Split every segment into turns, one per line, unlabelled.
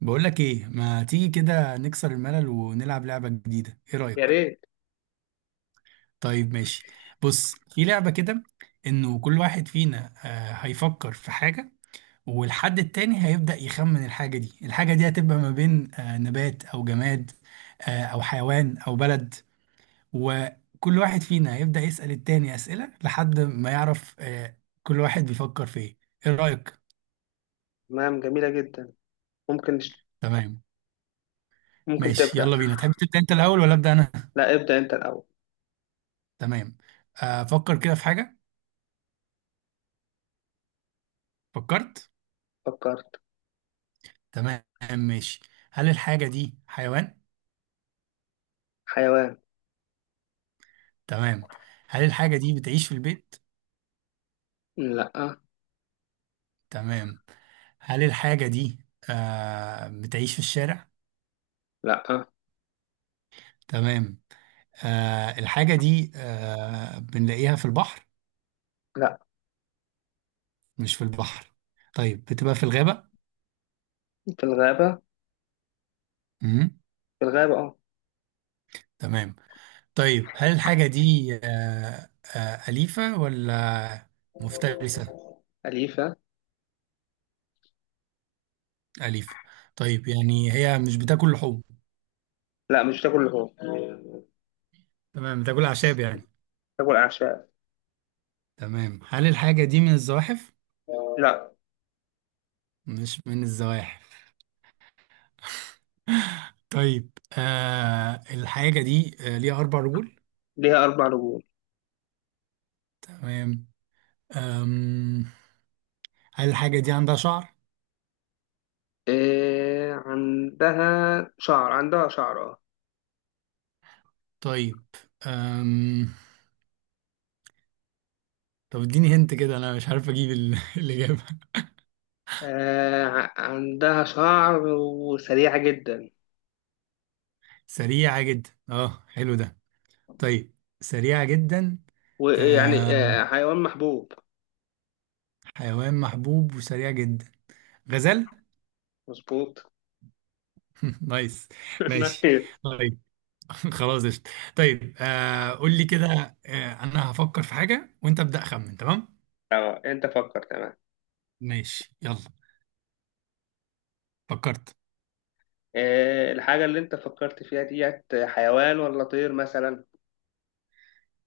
بقولك ايه؟ ما تيجي كده نكسر الملل ونلعب لعبة جديدة؟ ايه
يا
رأيك؟
ريت.
طيب ماشي. بص، في لعبة كده، انه كل واحد فينا هيفكر في حاجة، والحد التاني هيبدأ يخمن الحاجة دي. الحاجة دي هتبقى ما بين نبات او جماد او حيوان او بلد. وكل واحد فينا هيبدأ يسأل التاني أسئلة لحد ما يعرف كل واحد بيفكر في ايه. ايه رأيك؟
نعم، جميلة جدا. ممكن
تمام
ممكن
ماشي
تبدأ.
يلا بينا. تحب تبدأ انت الأول ولا أبدأ انا؟
لا، ابدأ أنت الأول.
تمام. افكر كده في حاجة. فكرت.
فكرت.
تمام ماشي. هل الحاجة دي حيوان؟
حيوان.
تمام. هل الحاجة دي بتعيش في البيت؟
لا.
تمام. هل الحاجة دي بتعيش في الشارع؟
لا.
تمام. الحاجة دي بنلاقيها في البحر؟
لا.
مش في البحر؟ طيب، بتبقى في الغابة؟
في الغابة.
مم.
في الغابة اه.
تمام. طيب هل الحاجة دي أليفة ولا مفترسة؟
أليفة.
أليفة؟ طيب، يعني هي مش بتاكل لحوم؟
لا، مش تاكل لحوم.
تمام، بتاكل أعشاب يعني.
تاكل أعشاب.
تمام، هل الحاجة دي من الزواحف؟
لا.
مش من الزواحف. طيب، الحاجة دي ليها أربع رجول.
ليها أربع رجول.
تمام. آم هل الحاجة دي عندها شعر؟
إيه عندها. شعر، عندها شعر اه.
طيب. آم طب اديني هنت كده، أنا مش عارف أجيب الإجابة.
عندها شعر وسريعة جدا.
سريعة جدا، اه، حلو ده. طيب، سريعة جدا.
ويعني
آم
حيوان محبوب.
حيوان محبوب وسريع جدا. غزال؟
مظبوط.
نايس. ماشي.
نعم.
طيب. خلاص قشطة. طيب، قول لي كده، انا هفكر في حاجة وانت ابدأ خمن. تمام،
اه، انت فكر. تمام.
ماشي يلا. فكرت.
الحاجة اللي أنت فكرت فيها ديت حيوان ولا طير مثلا؟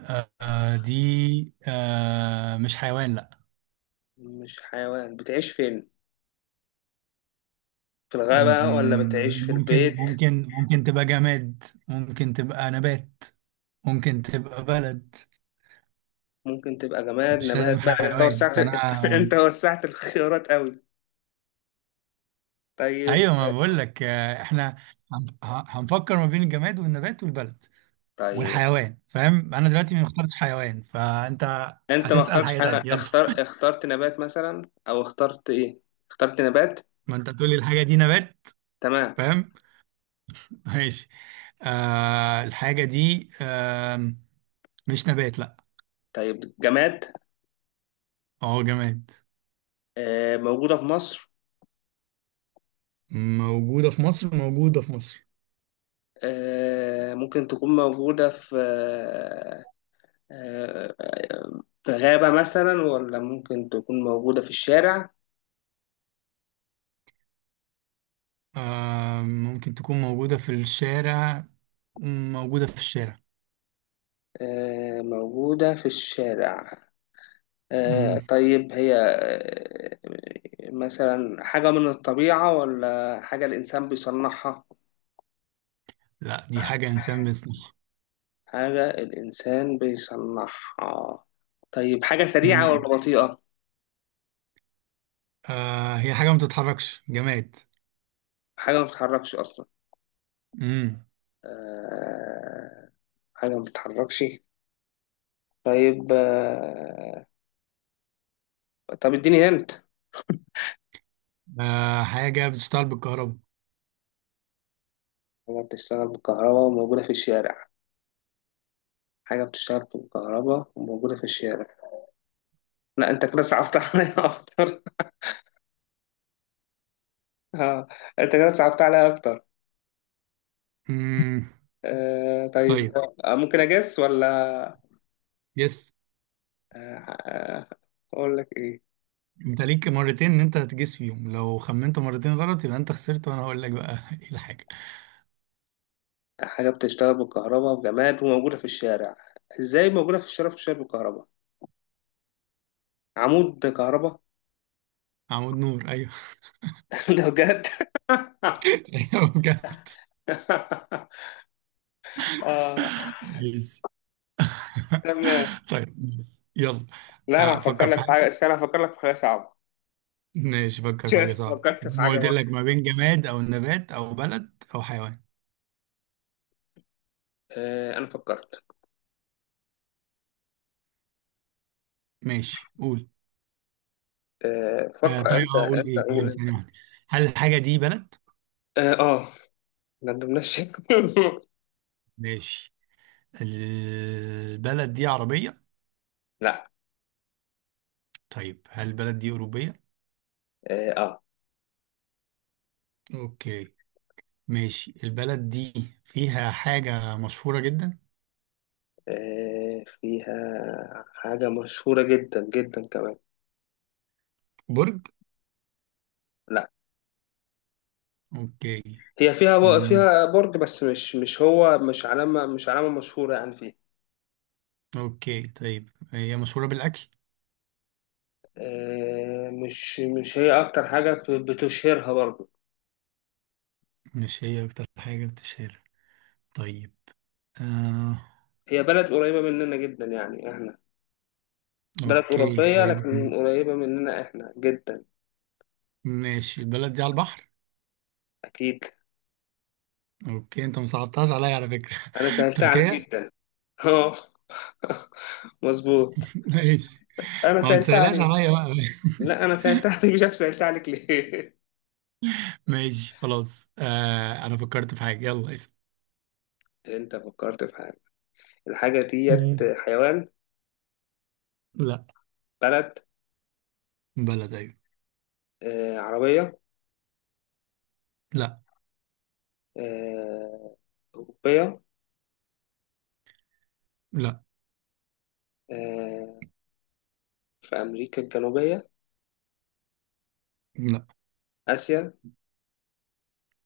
دي مش حيوان، لا.
مش حيوان. بتعيش فين؟ في الغابة ولا
مم،
بتعيش في
ممكن
البيت؟
ممكن ممكن تبقى جماد، ممكن تبقى نبات، ممكن تبقى بلد.
ممكن تبقى جماد،
مش
نبات
لازم
بقى؟ أنت
حيوان
وسعت.
فانا.
أنت وسعت الخيارات أوي. طيب.
ايوه، ما بقول لك، احنا هنفكر ما بين الجماد والنبات والبلد
طيب.
والحيوان. فاهم؟ انا دلوقتي ما اخترتش حيوان، فانت
أنت ما
هتسأل
اخترتش
حاجة تانية
حاجة.
يلا.
اخترت نبات مثلا أو اخترت إيه؟ اخترت نبات.
ما انت تقولي الحاجة دي نبات.
تمام.
فاهم. ماشي. الحاجة دي مش نبات، لا.
طيب، جماد.
اه، جماد.
موجودة في مصر.
موجودة في مصر، موجودة في مصر.
ممكن تكون موجودة في في غابة مثلا، ولا ممكن تكون موجودة في الشارع؟
ممكن تكون موجودة في الشارع. موجودة في الشارع.
موجودة في الشارع.
مم.
طيب، هي مثلا حاجة من الطبيعة ولا حاجة الإنسان بيصنعها؟
لا، دي حاجة إنسان بيصنعها.
حاجة الإنسان بيصنعها. طيب، حاجة سريعة
مم.
ولا بطيئة؟
هي حاجة ما بتتحركش، جماد.
حاجة ما بتتحركش أصلا.
مم.
آه، حاجة ما بتتحركش. طيب. طب اديني هنت.
حاجة بتشتغل بالكهرباء.
حاجة بتشتغل بالكهرباء وموجودة في الشارع. حاجة بتشتغل بالكهرباء وموجودة في الشارع. لا، أنت كده صعبت عليا أكتر. آه. أنت كده صعبت عليا أكتر.
مم.
طيب.
طيب.
ممكن أجس ولا؟
يس.
آه آه، أقول لك إيه.
انت ليك مرتين ان انت هتجس فيهم، لو خمنت مرتين غلط يبقى انت خسرت، وانا هقول لك بقى ايه الحاجه.
حاجة بتشتغل بالكهرباء وجماد وموجودة في الشارع. إزاي موجودة في الشارع بتشتغل بالكهرباء؟ عمود كهرباء.
عمود نور، ايوه.
ده بجد؟
ايوه، بجد.
آه
يس.
تمام.
طيب. يلا،
لا، أنا هفكر
فكر في
لك في حاجة.
حاجه.
بس أنا هفكر لك في حاجة صعبة.
ماشي، فكر في حاجه
شفت؟
صعبه،
فكرت في
ما
حاجة.
قلت لك ما بين جماد او نبات او بلد او حيوان.
انا فكرت.
ماشي، قول.
فكر
طيب،
انت،
قول
انت
ايه. ايوه،
قول
ثانيه
انت.
واحده. هل الحاجه دي بلد؟
اه، ما ندمناش.
ماشي. البلد دي عربيه؟
لا.
طيب، هل البلد دي اوروبيه؟
اه. آه.
اوكي. ماشي، البلد دي فيها حاجة مشهورة جدا؟
فيها حاجة مشهورة جدا جدا كمان.
برج؟
لا،
اوكي.
هي فيها
امم
فيها برج، بس مش هو، مش علامة مشهورة يعني فيها.
اوكي طيب، هي مشهورة بالأكل؟
مش هي أكتر حاجة بتشهرها برضه.
مش هي أكتر حاجة بتشهر. طيب. آه
هي بلد قريبة مننا جدا، يعني احنا بلد
اوكي،
أوروبية
قريبة من-.
لكن قريبة مننا احنا جدا.
ماشي، البلد دي على البحر؟
أكيد.
اوكي، انت ما صعبتهاش عليا على فكرة.
أنا سهلتها عليك
تركيا.
جدا. مظبوط.
ماشي.
انا
ما هو
سألت
متسألهاش
عليك.
عليا بقى.
لا، انا سألت عليك مش عارف سألت عليك ليه.
ماشي خلاص. انا فكرت في حاجة، يلا اسأل.
انت فكرت في حاجة. الحاجة ديت
مم.
حيوان؟
لا.
بلد.
بلد، ايوه.
عربية؟
لا.
آه أوروبية؟
لا،
آه في أمريكا الجنوبية؟
لا
آسيا.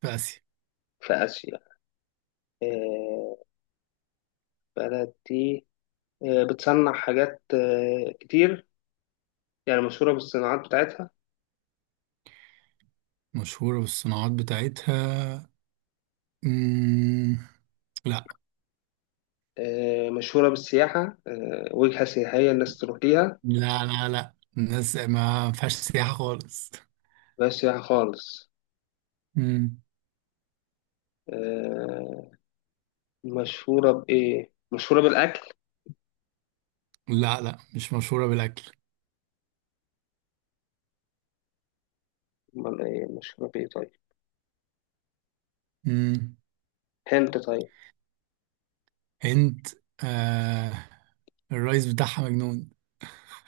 في آسيا.
في آسيا. آه بلد دي بتصنع حاجات كتير، يعني مشهورة بالصناعات بتاعتها.
مشهورة بالصناعات بتاعتها. مم... لا.
مشهورة بالسياحة، وجهة سياحية الناس تروح ليها.
لا لا لا، الناس ما فيهاش سياحة خالص.
بس سياحة خالص.
مم.
آه، مشهورة بإيه؟ مشهورة بالأكل؟
لا لا، مش مشهورة بالأكل.
أمال إيه مشهورة بإيه طيب؟
مم.
هند؟ طيب.
هند. آه... الرئيس بتاعها مجنون.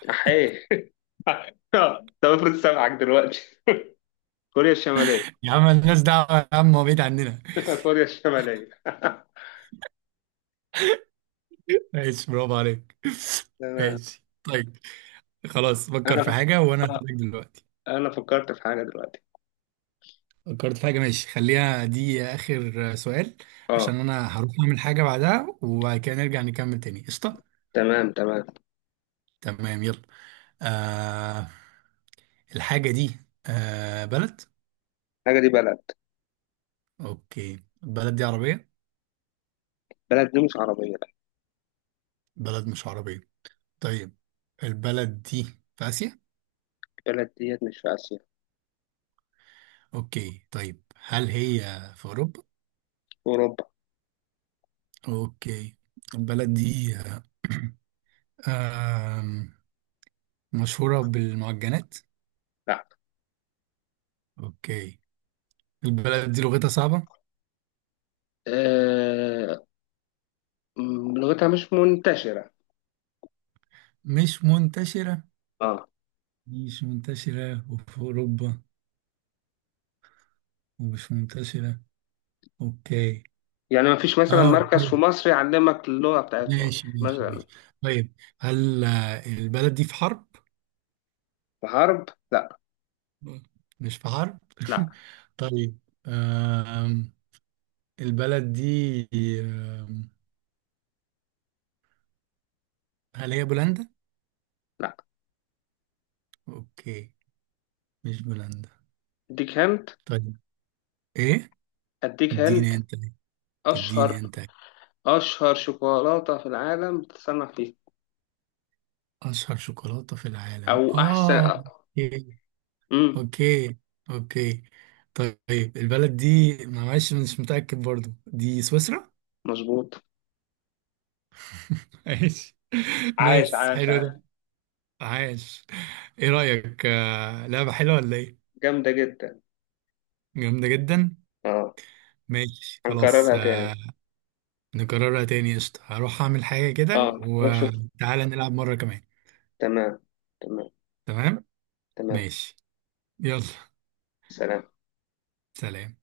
أحيه. طب افرض سامعك دلوقتي؟ كوريا الشمالية.
يا عم الناس دعوة، يا عم هو بعيد عننا.
كوريا الشمالية.
ماشي، برافو عليك.
تمام.
ماشي طيب. خلاص، فكر
أنا.
في حاجة وأنا
فكرت.
هسألك دلوقتي.
أنا فكرت في حاجة دلوقتي.
فكرت في حاجة. ماشي، خليها دي آخر سؤال
أه.
عشان أنا هروح أعمل حاجة بعدها، وبعد كده نرجع نكمل تاني. قشطة.
تمام. تمام.
تمام يلا. آه الحاجة دي بلد.
الحاجة دي بلد.
أوكي، البلد دي عربية؟
بلد دي مش عربية، لا.
بلد مش عربية. طيب، البلد دي في آسيا؟
بلد ديت مش في آسيا، في
أوكي، طيب هل هي في أوروبا؟
أوروبا.
أوكي. البلد دي آم، مشهورة بالمعجنات؟
لا.
أوكي. البلد دي لغتها صعبة؟
أه... لغتها مش منتشرة.
مش منتشرة؟
أه.
مش منتشرة وفي أوروبا، ومش منتشرة. أوكي.
يعني مفيش مثلا مركز في
أوكي.
مصر يعلمك اللغة بتاعتهم
ماشي ماشي
مثلا.
ماشي. طيب. هل البلد دي في حرب؟
في حرب، لا.
مش في حرب؟
لا.
طيب. آم، البلد دي. آم، هل هي بولندا؟
لا.
أوكي، مش بولندا.
اديك هنت.
طيب، إيه؟
اديك هنت.
اديني أنت. اديني
اشهر
أنت.
اشهر شوكولاته في العالم بتتصنع فيه.
أشهر شوكولاتة في
او
العالم؟
احسن.
أوكي.
امم
اوكي اوكي. طيب، البلد دي، معلش مش متأكد، برضو دي سويسرا؟
مظبوط.
ماشي.
عاش
نايس،
عاش
حلو
عاش.
ده. عاش. ايه رأيك، لعبة حلوة ولا ايه؟
جامده جدا.
جامدة جدا.
اه.
ماشي خلاص.
هنكررها تاني.
نكررها تاني، قشطة. هروح اعمل حاجة كده
اه، روح شوف.
وتعالى نلعب مرة كمان.
تمام. تمام.
تمام.
تمام.
ماشي. يلا.
سلام.
سلام.